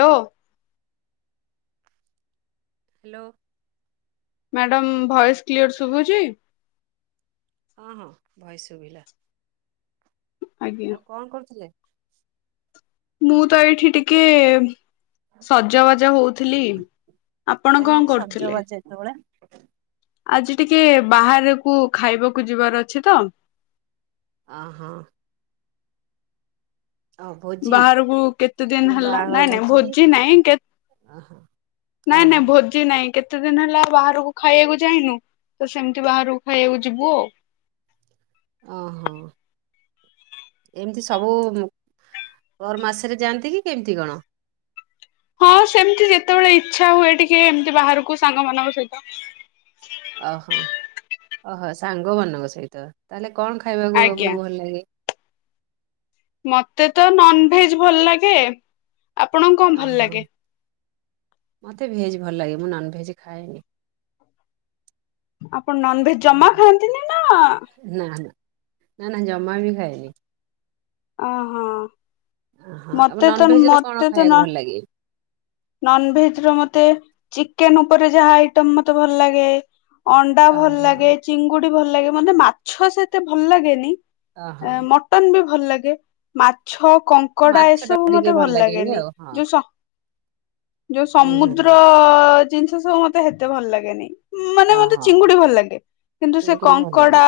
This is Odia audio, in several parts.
ଲୋ ହାଲୋ। [inaudible] ମ୍ୟାଡାମ୍ ଭଏସ୍ କ୍ଲିଅର୍ ଶୁବୁଚି। [inaudible] ହଁ ହଁ ଭଏସ୍ ଶୁବିଲା। ଆଜ୍ଞା ଆଉ କଣ କରୁଥିଲେ। ମୁଁ ତ ଏଇଠି ଟିକେ ସଜବାଜ ହଉଥିଲି ଆପଣ କାହିଁକି କଣ କରୁଥିଲେ। ସଜବାଜ ଯେତେବେଳେ ଆଜି ଟିକେ ବାହାରକୁ ଖାଇବାକୁ ଯିବାର ଅଛି ତ। ଅ ହୋ। ଭୋଜି ବାହାରକୁ କେତେ ମାନେ ଦିନ ହେଲା ବାହାଘର ନାଇଁ ନାଇଁ ଭୋଜି କି ନାଇଁ ଓହୋ ନାଇଁ ଓହୋ ନାଇଁ ଭୋଜି ନାଇଁ କେତେ କେତେ ଦିନ ହେଲା ବାହାରକୁ ଖାଇବାକୁ ଯାଇନୁ ତ ସେମିତି ବାହାରକୁ ଖାଇବାକୁ ଯିବୁ ଆଉ ଓହୋ ଏମତି ସବୁ ପର ମାସରେ ଯାଆନ୍ତି କି କେମିତି କଣ? ହଁ ସେମିତି ଯେତେବେଳେ ଇଚ୍ଛା ହୁଏ ଟିକେ ଏମତି ବାହାରକୁ ସାଙ୍ଗ ମାନଙ୍କ ସହିତ। ଓହୋ ଓହୋ ସାଙ୍ଗମାନଙ୍କ ସହିତ ତାହେଲେ କଣ ଖାଇବାକୁ ଆଜ୍ଞା ଆପଣଙ୍କୁ ଭଲ ଲାଗେ? ମତେ ତ ନନ ଭେଜ ଭଲ ଲାଗେ ଆପଣଙ୍କୁ କଣ ଭଲ ଓହୋ ଲାଗେ? ମତେ ଭେଜ ଭଲ ଲାଗେ ମୁଁ ନନ ଭେଜ ଖାଏନି। ଆପଣ ନନଭେଜ ଜମା ଖାଆନ୍ତିନି ନା? ନା ନା ନା ନା ଜମା ବି ଖାଇନି। ଓ ହଁ। ଓହୋ ଆଉ ମତେ ତ ନନଭେଜ ର କଣ ମତେ ତ ଖାଇବାକୁ ନ ଭଲ ଲାଗେ? ନନଭେଜ ର ମତେ ଚିକେନ ଉପରେ ଯାହା ଆଇଟମ ମତେ ଭଲ ଲାଗେ। ଅଣ୍ଡା ଭଲ ଓହୋ ଲାଗେ ଚିଙ୍ଗୁଡି ଭଲ ଲାଗେ ମତେ ମାଛ ସେ ଏତେ ଭଲ ଲାଗେନି ଓହୋ ଆ ମଟନ୍ ବି ଭଲ ଲା ରେ ମାଛ କଙ୍କଡା ମାଛ ଟା ଏସବୁ ଟିକେ ମତେ ଭଲ ଲାଗେନି ଆଉ ହଁ ଯୋଉ ଯୋଉ ଉୁଁ ହୁଁ ସମୁଦ୍ର ଜିନିଷ ସବୁ ମତେ ହେତେ ଭଲ ଲାଗେନି। ମାନେ ମତେ ଅହୋ ଚିଙ୍ଗୁଡି ଭଲ ଲାଗେ କିନ୍ତୁ ସେ ଚିଙ୍ଗୁଡି ଭଲ କଙ୍କଡା ଲାଗେ।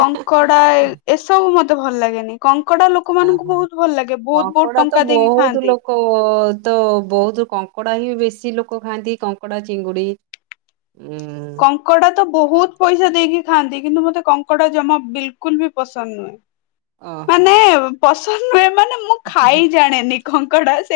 କଙ୍କଡା ଏସବୁ ମଧ୍ୟ ତ ଭଲ ଲାଗେନି। କଙ୍କଡା ଲୋକମାନଙ୍କୁ ଆହୋ ବହୁତ ଭଲ ଲାଗେ ବହୁତ ବହୁତ କଙ୍କଡା ତ ଟଙ୍କା ଦେଇକି ବହୁତ ଖାଆନ୍ତି ଲୋକ ତ ବହୁତ କଙ୍କଡା ହିଁ ବେଶୀ କିଛି ଲୋକ ଖାଆନ୍ତି କଙ୍କଡା ଚିଙ୍ଗୁଡି ଉ କଙ୍କଡ଼ା ତ ବହୁତ ପଇସା ଦେଇକି ଖାଆନ୍ତି କିନ୍ତୁ ମତେ କଙ୍କଡା ଜମା ବିଲକୁଲ ବି ପସନ୍ଦ ନୁହେଁ। ଓହୋ ମାନେ ପସ ସନ୍ଦ ନୁହେଁ ମୁଁ ଖାଇ ଜାଣେନି। କଙ୍କଡ଼ାସ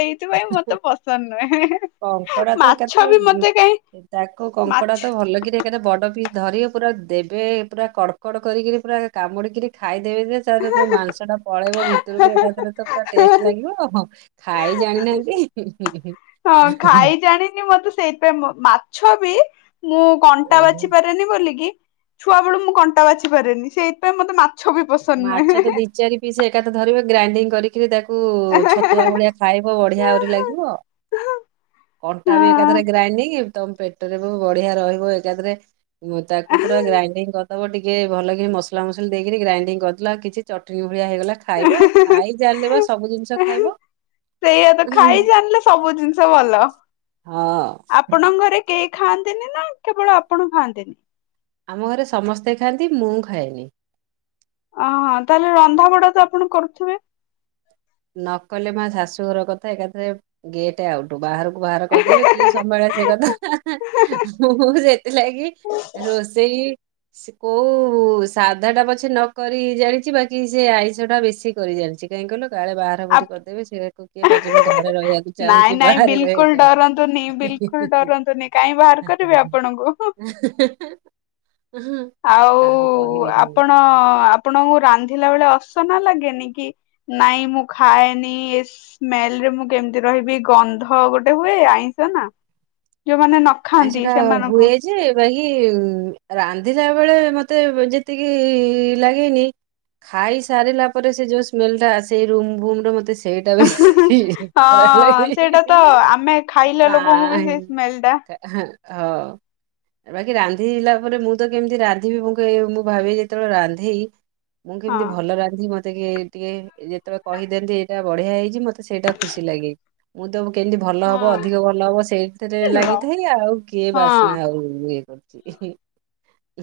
କଙ୍କଡା ତ ମାଛ ବି ଏକାଥରେ ମତେ କାହିଁ ତାକୁ କଙ୍କଡା ମାଛ ତ ଭଲ କିରି ଏକାଥ ବଡ ପି ଧରିବ ପୁରା ଦେବେ ପୁରା କଡ଼କଡ କରିକିରି ପୁରା କାମୁଡିକିରି ଖାଇ ଦେବେ ଯେ ତାର ଯୋଉ ମାଂସ ଟା ପଳେଇବ ଭିତରକୁ ଏକାଥରେ ତ ପୁରା ଟେଷ୍ଟ କି ଲାଗିବଁ ହଁ ଖାଇ ଜାଣିନାହାନ୍ତି ହୁଁ ହୁଁ ହଁ ଖାଇ ଜାଣିନି ମତେ ସେଇଥିପାଇଁ ମାଛ ଥବି ମୁଁ କଣ୍ଟା ଓହୋ ବାଛି ପାରେନି ବୋଲିକି ଛୁଆବେଳୁ ମୁଁ କଣ୍ଟା ବାଛି ପାରେନି ସେଇଥିପାଇଁ ମତେ ମା ମାଛ ତ ଦି ଚାରି ପିସ୍ ଏକାଥରେ ଧରିବ ଗ୍ରାଇଣ୍ଡିଙ୍ଗ୍ କରି ଟିକେ ଦେଖ୍ କୁ ଛତୁଆ ଭଳିଆ ଖାଇବ ବଢ଼ିଆ ଆହୁରି ଲାଗିବ କଣ୍ଟା ବି ହଁ। ଏକାଥରେ ଗ୍ରାଇଣ୍ଡିଙ୍ଗି ତମ ପେଟରେ ବି ବଢିଆ ରହିବ ଏକାଥରେ ତାକୁ ପୁରା ଗ୍ରାଇଣ୍ଡିଙ୍ଗ୍ କରିଦବ ଟିକେ ଭଲକି ମସଲାମସଲି ଦେଇକିରି ଗ୍ରାଇଡିଙ୍ଗ୍ ଗଦଲା କିଛି ଚଟନ୍ ଭଳିିଆ ହେଇଗଲା ଖାଇବ ଖାଇ ଚାଲିବା ସବୁ ଜିନିଷ ଖାଇବ ସେଇଆ ତ ହଁ ଆପଣଙ୍କଘରେ କେ ଖାଆନ୍ତିନି ନା କେବଳ ଆପଣ ଖାଆନ୍ତିନି? ଆମ ଘରେ ସମସ୍ତେ ଖାଆନ୍ତି ମୁଁ ଖାଏନି। ଅଁଅଁ ତାହେଲେ ରନ୍ଧାବଢା ତ ଆପଣ କରୁଥିବେ? ନ କଲେ ମାଆ ଶାଶୁଘର କଥା ଏକାଥରେ ଗେଟ୍ ଆଉଟ୍ ବାହାର ବାହାର କରିଦେବେ କିଏ ସମ୍ଭାଳେ ସେ କଥା ମୁଁ ସେଥିଲାଗି ରୋଷେଇ ସେ କୋଉଉଉ ସାଧାଟା ପଛେ ନ କରି ଜାଣିଛି ବାକି ସେ ଆଇଁଷଟା ବେଶୀ କରି ଜାଣିଛି କାଇଁ କହିଲ? କାଳେ ବାହାର ବୁହୁରି କରିଦେବେ ସେଇଆକୁ କିଏ [unintelligible] ମୁଁ ଘରେ ରହିବାକୁ ନାଇଁ ଚାହୁଁଛି ନାଇଁ ବାହାରେ ରହିବାକୁ ବିଲକୁଲ ଚାଁହୁନି ଡରନ୍ତୁନି ହିଁ ହିଁ ବିଲକୁଲ ହିଁ ଡରନ୍ତୁନି କାହିଁ ବାହାର ହାଁ କରିବେ ଆପଣଙ୍କୁ। ହାଁ ହାଁ ଆଉଉ ଆପଣ ଆପଣଙ୍କୁ ରାନ୍ଧିଲା ବେଳେ ଅସ୍ ଅସନା ଲାଗେନି କି? ନାଇଁ ମୁଁ ଖାଏନି ଏ ସ୍ମେଲରେ ମୁଁ କେମିତି ରହିବି ଗନ୍ଧ ଗୋଟେ ହୁଏ ଆଇଁଷ ନା ଯୋଉମାନେ ନ ଖାଆନ୍ତି ଆଇଁଷଟା ହୁଏ ସେମାନଙ୍କୁ ଯେ ବାଇ କି ରାନ୍ଧିଲା ବେଳେ ମତେ ଯେତିକିଇଇ ଲାଗେନି ଖାଇ ସାରିଲା ପରେ ସେ ଯୋଉ ସ୍ମେଲଟା ଆସେ ସେଇ ରୁମଭୁମରୁ ମତେ ସେଇଟା ହଁହଁହଁ ବେଶୀ ଖରାପ ଲାଗେ। ହଁଅ ସେଇଟା ତ ଆମେ ଖାଇଲେ ଲୋକଙ୍କୁ ବି ପ୍ରାୟ ସେ ସ୍ମେଲଟା ହଁ ହଅଅ ବାକି ରାନ୍ଧିଲା ପରେ ମୁଁ ତ କେମିତି ରାନ୍ଧିବି ମୁଁ‌ କହି ମୁଁ ଭାବି ଯେତେବେଳେ ରାନ୍ଧି ମୁଁ କେମିତି ହଁ ଭଲ ରାନ୍ଧି ମତ୍ ଟିକେ ଟିକେ ଯେତେବେଳେ କହିଦିନ୍ତି ଏଇଟା ବଢିଆ ହେଇଛି ମତେ ସେଇଟା ଖୁସି ଲାଗେ ମୁଁ ତ କେମତି ଭଲ ହବ ଅଧିକ ହଁ। ଭଲ ହବ ସେଇଥିରେ ଲାଗି [unintelligible] ଆଉ କିଏ ହଁ ବାସନା ଆଉ ଇଏ କର୍।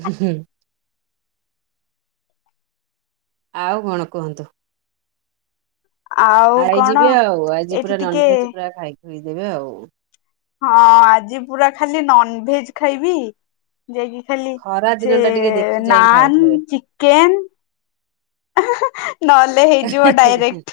ହୁଁ ହୁଁ ଆଉ କଣ କୁହନ୍ତୁ? ଆଉ ଆଇ କଣ ଯିବେ ଆଉ ଆଜି ଏଇଠି ପୁରା ଟିକେ ନନଭେଜ୍ ପୁରା ଖାଇ ଧୋଇଦେବେ ଆଉ ହଁଅଅ ଆଜି ପୁରା ଖାଲି ନନଭେଜ୍ ଖାଇବି। ଯାଇକି ଖାଲି ଖରା ସେ ଦିନ ଟା ଟିକେ ଦେଖି ଯାଇ ନାନ୍ ଖାଉଥିବେ। ଚିକେନ୍ [unintelligible] [unintelligible]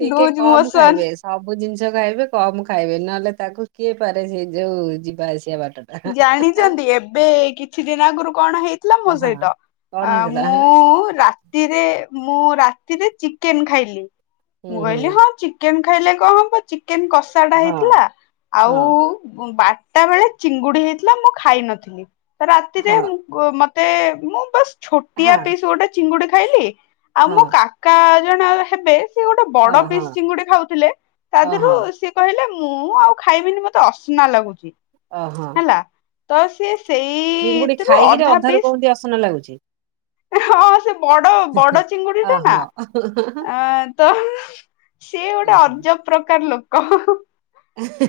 ଟିକେ ଲୁଜ କମ ଖାଇବେ ମୋସନ ସବୁ ଜିନିଷ ଯାହା ଖାଇବେ କମ ଖାଇବେ ନହେଲେ ତାକୁ କିଏ ପାରେ ସେ ଯୋଉ ଯିବା ଆସିବା ବା ଜାଣିଛନ୍ତି ଏବେ କିଛି ଦିନ ଆଗରୁ କଣ ହେଇଥିଲା ମୋ ହଁ ସହିତ କଣ ହେଇଥିଲା ମୁଁ ରାତିରେ ମୁଁ ରାତିରେ ଚିକେନ ଖାଇଲି ହୁଁ ମୁଁ ହୁଁ କହିଲି ହଁ ଚିକେନ ଖାଇଲେ କଣ ହବ? ଚିକେନ କଷାଟା ହଁ ହେଇଥିଲା ହଁ ଆଉ ଟାବେଳେ ଚିଙ୍ଗୁଡି ହେଇଥିଲା ମୁଁ ଖାଇ ନଥିଲି। ତ ରାତି ରେ ତେ ମୁଁ ବସ୍ ହଁ ଛୋଟିଆ ହଁ ପିସ୍ ଗୋଟେ ଚିଙ୍ଗୁଡ଼ି ଖାଇଲି ଆଉ ମୋ ହଁ କାକା ଜଣ ହେବେ ସେ ଗୋଟେ ହଁ ବଡ ହଁ ପିସ୍ ଚିଙ୍ଗୁଡି ଖାଉଥିଲେ ତା ଓହୋ ଦେହରୁ ସିଏ କହିଲେ ମୁଁ ଆଉ ଖାଇବିନି ମତେ ଅସନା ଲାଗୁଛି। ଅ ହୋ ହେଲା। ତ ସେ ଚିଙ୍ଗୁଡି ଖାଇକିରି ଅଧାରୁ କେମତି ଅସନା ଲାଗୁଛି। ହଁ ସେ ବଡ ବଡ ଚିଙ୍ଗୁଡି ଟା ଓହୋ ନା ତ ସିଏ ଗୋଟେ ଅଜବ ପ୍ରକାର ଲୋକ କ [unintelligible]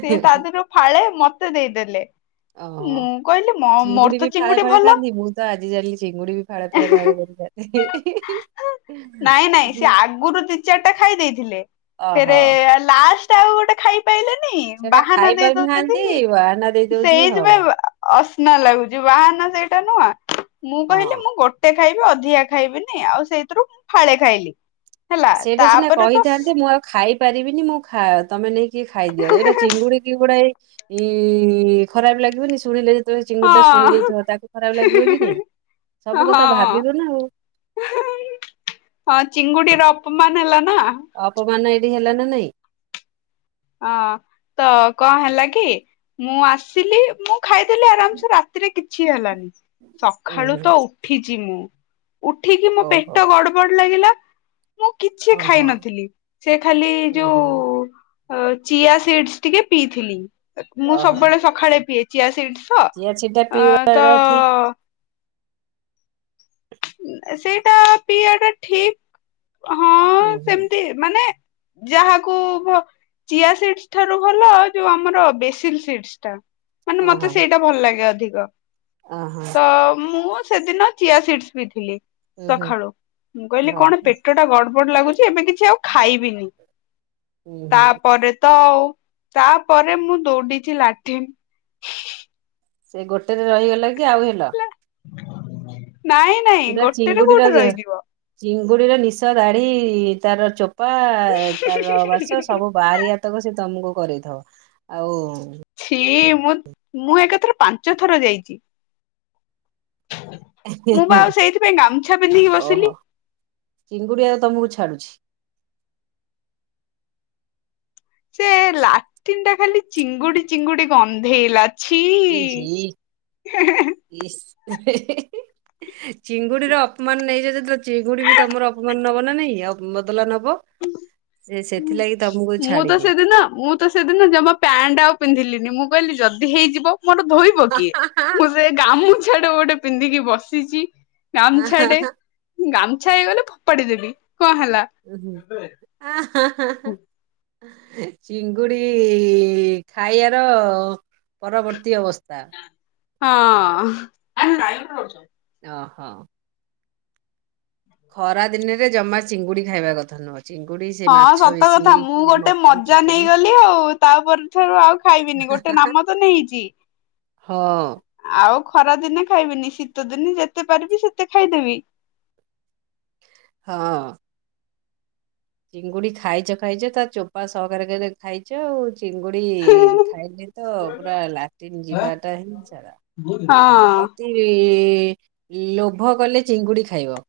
ସିଏ ତା ଦେହରୁ ଫାଳେ ମତେ ଦେଇଦେଲେ ଓହୋ ମୁଁ କହିଲି ମୋର୍ ତ ବି ଫାଳେ ଚିଙ୍ଗୁଡି ଫାଳେ ଭଲ ଖାଆନ୍ତି ମୁଁ ତ ଆଜି ଜାଣିଲି ଚିଙ୍ଗୁଡି ବି ଫାଳେ ଫାଳେ ଭାଗ [unintelligible] କରି ଖାଆନ୍ତି ନାଇଁ ନାଇଁ ସେ ଆଗରୁ ଦି ଚାରି ଟା ଖାଇ ଦେଇଥିଲେ ଫେରେ ଲାଷ୍ଟ ଆଉ ଗୋଟେ ଖାଇ ପାଇଲେନି ସେଟା ବାହାନା ଦେଇ ଖାଇପାରୁ ନାହାନ୍ତି ଦଉଛନ୍ତି। ନା ସେଇଥିପାଇଁ ଅସ୍ ନାଁ ଲାଗୁଛି ବାହାନ ସେଇଟା ନୁହଁ। ମୁଁ କହିଲି ହଁ। ମୁଁ ଗୋଟେ ଖାଇବି ଅଧିକା ଖାଇବିନି ଆଉ ସେଇଥିରୁ ମୁଁ ଫାଳେ ଖାଇଲି ହେଲା ସେଇଟା ସିନା ତାପରେ ତ କହିଥାନ୍ତେ ମୁଁ ଆଉ ଖାଇପାରିବିନି ମୁଁ ଖା ତମେ ନେଇକି ଖାଇଦିଅ ଏଇଟା ଚିଙ୍ଗୁଡିକି ଗୁଡାଏ ଏ ଖରାପ ଲାଗିବନି ଶୁଣିଲେ। ଯେତେବେଳେ ଚିଙ୍ଗୁଡି ଟା ଶୁଣି ହଁ ଦେଇଥିବ ତାକୁ ଖରାପ ଲାଗିବ କି ନାଇଁ। ସବୁ ହଁ କଥା ଭାବିବ ନା ଆଉ ହଁ ଚିଙ୍ଗୁଡିର ଖୁମାନ ହେଲା। ନା ଆପମାନ ହେଲା ନା ନାଇଁ। [inaudible] ହଁ ତ କଣ ହେଲା କି ମୁଁ ଆସିଲି। ମୁଁ ଖାଇଦେଲି ଆରାମ ସେ ରାତିରେ କିଛି ହେଲାନି। ଉଁ ସକାଳୁ ହୁଁ ତ ଉଠିଚି ମୁଁ। ଉଠିକି ମୋ ଓହୋ। ପେଟ ଗଡ ବଡ ଲାଗିଲା। ମୁଁ କିଛି ଖାଇ ଓହୋ ନଥିଲି। ସେ ଖାଲି ହୁଁ ଯୋଉ ହୁଁ ହଁ ଚିଆ ସିଡ୍ସ୍ ଟିକେ ପିଇଥିଲି। ମୁଁ ଓହୋ ସବୁବେଳେ ସଖାଳେ ପିଏ। ଚିଆ ସିଡ୍ସ୍ ହଁ ଚିଆ ସିଡା ଅ ତ ପିଇବା ଠିକ ସେଇଟା ପିଇବାଟା ଠିକ। ହଁ ହୁଁ ହୁଁ। ସେମତି ମାନେ ଯାହାକୁ ଚିଆ ସିଡ୍ସ୍ ଠାରୁ ଭଲ ଯୋଉ ଆମର ବେସିଲ୍ ସିଡ୍ସ୍ ଟା। ମାନେ ମତେ ଓହୋ ସେଇଟା ଭଲ ଲାଗେ ଅଧି ର ଓହୋ [inaudible] ତ ମୁଁ ସେଦିନ ଚିଆସିଡ୍ସ୍ ପିଇଥିଲି। ଉଁ ହୁଁ ସଖାଳୁ ମୁଁ କହିଲି ହଁ କଣ ପେଟଟା ଗଡ ଗଡବଡ ଲାଗୁଛି ଏବେ କିଛି ଆଉ ଖାଇବିନି। ଉଁ ହୁଁ। ତାପରେ ତ ଆଉ। ତାପରେ ମୁଁ ଦୌଡିଛି ଲାଟିନ। [inaudible] ସେ ଗୋଟେରେ ରହିଗଲା କି। କି ଆଉ ହେଲା। [unintelligible] ନାଇଁ ନାଇଁ ଗୋଟେରେ କୋଉଠି ରହିଯିବ। ଚିଙ୍ଗୁଡ଼ିର ନିଶ ଦାଢି ତାର ଚୋ ପା ତାର ମାସ ସବୁ ବାହାରି ଆତକୁ ସେ ତମକୁ କରିଥାଉ ଆଉ ମୁ ମୁଁ ଏକାଥର ପାଞ୍ଚ ଥର ଯାଇଛି। ମୁଁ ବା ଆଉ ସେଇଥିପାଇଁ ଗାମୁଛା ପିନ୍ଧିକି ବସିଲି। ଓହୋ ଚିଙ୍ଗୁଡି ଆଉ [inaudible] ସେ ଲାଟିନ୍ ଟା ଖାଲି ଚିଙ୍ଗୁଡି ଚିଙ୍ଗୁଡି ଗନ୍ଧେଇଲାଛି। ଛି ଛି ଇସ୍ ଚିଙ୍ଗୁଡିର ଅପମାନ ନେଇଚ ଯେତେବେଳେ ଚିଙ୍ଗୁଡି ବି ତମର ଅପମାନ ନବ ନା ନାଇଁ ବଦଲା ନବ ସେ ସେଥିଲାଗି ତମକୁ ମୁଁ ତ ଛାଡିନି। ସେଦିନ ମୁଁ ତ ସେଦିନ ଜମା ପ୍ୟାଣ୍ଟ ଆଉ ପିନ୍ଧିଲିନି ମୁଁ କହିଲି ଯଦି ହେଇଯିବ। ମୋର ଧୋଇବ କିଏ ମୁଁ ସେ ଗାମୁକ ଆଡେ ଗୋଟେ ପିନ୍ଧିକି ବସିଛି। ଗାମଛାଡେ ଗାମ ଛା ହେଇଗଲେ ଫୋପାଡ଼ିଦେବି। [unintelligible] ହୁଁ। ଚିଙ୍ଗୁଡ଼ି ଇ ଖାଇବାର ପରବର୍ତ୍ତୀ ଅବସ୍ତା ହଁ। ଅ ହ। ଖରା ଦିନେରେ ଜମା ଚିଙ୍ଗୁଡି ଖାଇବା କଥା ନୁହଁ। ଚିଙ୍ଗୁଡି ସେ ହଁ ମାଛ ସତ କଥା ବେଶୀ ମୁଁ କି ଗୋଟେ ମଟନ ମଜା ଚିକେନ ନେଇଗଲି ଆଉ ତାପରେ ଠାରୁ ଆଉ ଖାଇବିନି ଗୋଟେ ନାମ ତ ନେଇଚି। ହଁ। ଆଉ ଖରା ଦିନେ ଖାଇବିନି ଶୀତ ଦିନେ ଯେତେ ପାରିବି ସେତେ ଖାଇଦେବି। ହଁ। ଚିଙ୍ଗୁଡି ଖାଇଚ ଖାଇଚ ତା ଚୋପା ସହକାର କେ ଖାଇଛ ଆଉ। ଚିଙ୍ଗୁଡି ହଁ। ଖାଇଲେ ତ ପୁରା ଲାଟିନ୍ ଯିବାଟା ହିଁ ସାରା। ଅତି ଲୋଭ କଲେ ଚିଙ୍ଗୁଡି ଖାଇବ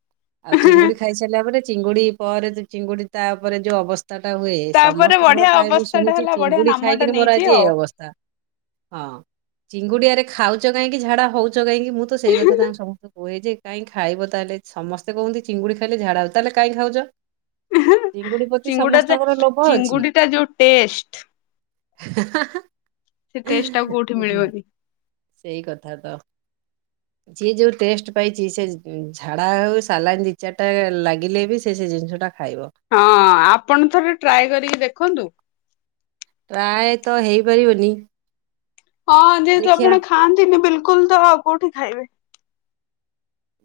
ଆଉ ଚିଙ୍ଗୁଡି ଖାଇସାରିଲା ପରେ ଚିଙ୍ଗୁଡି ପରେ ଚିଙ୍ଗୁଡି ତା ପରେ ଯୋଉ ଅବସ୍ ତା ଟା ହୁଏ ତାପରେ ସମସ୍ତଙ୍କର ବଢିଆ ପ୍ରାୟ ମୁଁ ଅବସ୍ଥା ଟା ଶୁଣିଛି ହେଲା ବଢିଆ ଚିଙ୍ଗୁଡି ନାମ ଟା ଖାଇକରି ମୋର ନେଇଛି ଆଜି ଏଇ ଆଉ। ଅବସ୍ତା ହଁ। ଚିଙ୍ଗୁଡିଆରେ ଖାଉଚ କାହିଁକି ଝାଡା ଚ କାଇଁକି ମୁଁ ତ ସେଇ କଥା ତଁ ସମସ୍ତ କୁହେ ଯେ କାଇହିଁ ଖାଇବ ତାହେଲେ ସମସ୍ତେ କୁହନ୍ତିି ଚିଙ୍ଗୁଡ଼ି ଖାଇଲେ ଝାଡ଼ା ତାହେଲେ କାଇଁ ଖାଉଚ? ଚିଙ୍ଗୁଡି ଲୋଭ ଅଛି। ଚିଙ୍ଗୁଡି ଟା ଯୋଉ ଟେଷ୍ଟ [unintelligible] ସେ ଟେଷ୍ଟ୍ ଆଉ କୋଉଠି ମିଳିବନି। ସେଇ କଥା ତ ସିଏ ଯୋଉ ଟେଷ୍ଟ୍ ପାଇଚି ସେ ଝାଡ଼ା ହୋଉ ସାଲାନ୍ ଦି ଚାର୍ ଟା ଲାଗିଲେ ବି ସି ସେ ଜିନ୍ଷଟା ହଁ ଆପଣ ଥରେ ଟ୍ରାଏ କରିକି ଦେଖନ୍ତୁ। ପ୍ରାୟ ତ ହେଇପାରିବନି। ହଁ ଯେହେତୁ ଦେଖିଆ ଆପଣ ଖାଆନ୍ତିନି ବିଲ୍ କୁଲ୍ ତ ଆଉ କୋଉଠି ଖାଇବେ?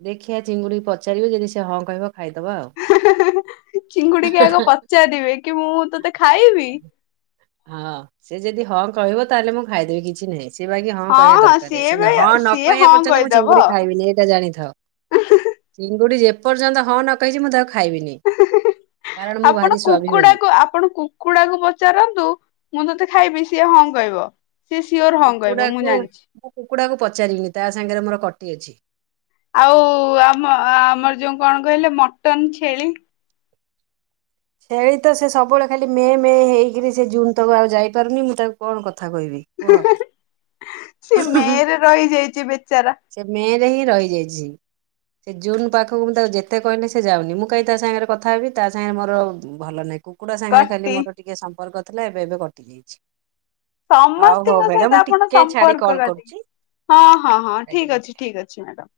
ଦେଖିିଆ ଚିଙ୍ଗୁଡି ପଚାରିବେ ଯଦି ସେ ହଁ କହିବ ଖାଇଦବା ଚିଙ୍ଗୁଡିକି ଆଉ। ଆଗ ପଚାରିବେ କି ମୁଁ ତତେ ଖାଇବି। ହଁ ସେ ଯଦି ହଁ କହିବ ତାହେଲେ ମୁଁ ଖାଇଦେବି କିଛି ନାହିଁ। ସେ ବାକି ହଁ କହିବା ଦରକାର ସିଏ ସେ ବି ହଁ ନ ସିଏ କହିବା ହଁ ପର୍ଯ୍ୟନ୍ତ ମୁଁ କହିଦବ। ଚିଙ୍ଗୁଡି ଖାଇବିନି ଏଇଟା ଜାଣିଥା ଚିଙ୍ଗୁଡି ପର୍ଯ୍ୟନ୍ତ ହଁ ନା କହିଛି ମୁଁ ତାକୁ ଖାଇବିନି କାରଣ ମୁଁ ଭାରି ଆପଣ କୁକୁଡା ସ୍ୱାଭିମାନୀ କ ଆପଣ କୁକୁଡାକୁ ପଚାରନ୍ତୁ ମୁଁ ତତେ ଖାଇବି ସିଏ ହଁ କହିବ। ସିଏ ସିଓର ହଁ କହିବ କୁକୁଡା କୁ ଜାଣିଛି। ମୁଁ କୁକୁଡା କୁ ପଚାରିବିନି ତା ସାଙ୍ଗରେ ମୋର କଟି ଅଛି। ଆଉ ଆମ ଆମର ଯୋଉ କଣ କହିଲେ ମଟନ ଛେଳି ଛେଳି ତ ସେ ସବୁବେଳେ ଖାଲି ମେ ମେ ହେଇକିରି ସେ ଜୁନ ତକୁ ଆଉ ଯାଇପାରୁନି ମୁଁ ତାକୁ କଣ କଥା କହିବି କୁହ ସେ ମେରେ ରହିଯାଇଛି ବେଚାରା ସେ ମେ ହିଁ ରହିଯାଇଛି ସେ ଜୁନ ପାଖକୁ ମୁଁ ତାକୁ ଯେତେ କହିଲେ ସେ ଯାଉନି ମୁଁ କାହି ତା ସାଙ୍ଗରେ କଥା ହେବି ତା ସାଙ୍ଗରେ ମୋର ଭଲ ନାଇଁ କୁକୁଡ଼ା ସାଙ୍ଗରେ ଖାଲି କଟି ମୋର ଟିକେ ସମ୍ପର୍କ ଥିଲା ଏବେ ଏବେ କଟି ଯାଇଛି। ହଉ ହଉ ସମସ୍ତିଙ୍କ ମ୍ୟାଡ଼ାମ ସହିତ ମୁଁ ଆପଣ ଟିକେ ଛାଡି ସମ୍ପର୍କ କଲ୍ ରାତି କରୁଛି ହଁ ହଁ ହଁ ଆଜ୍ଞା। ଠିକ ଅଛି ଠିକ ଅଛି ମ୍ୟାଡାମ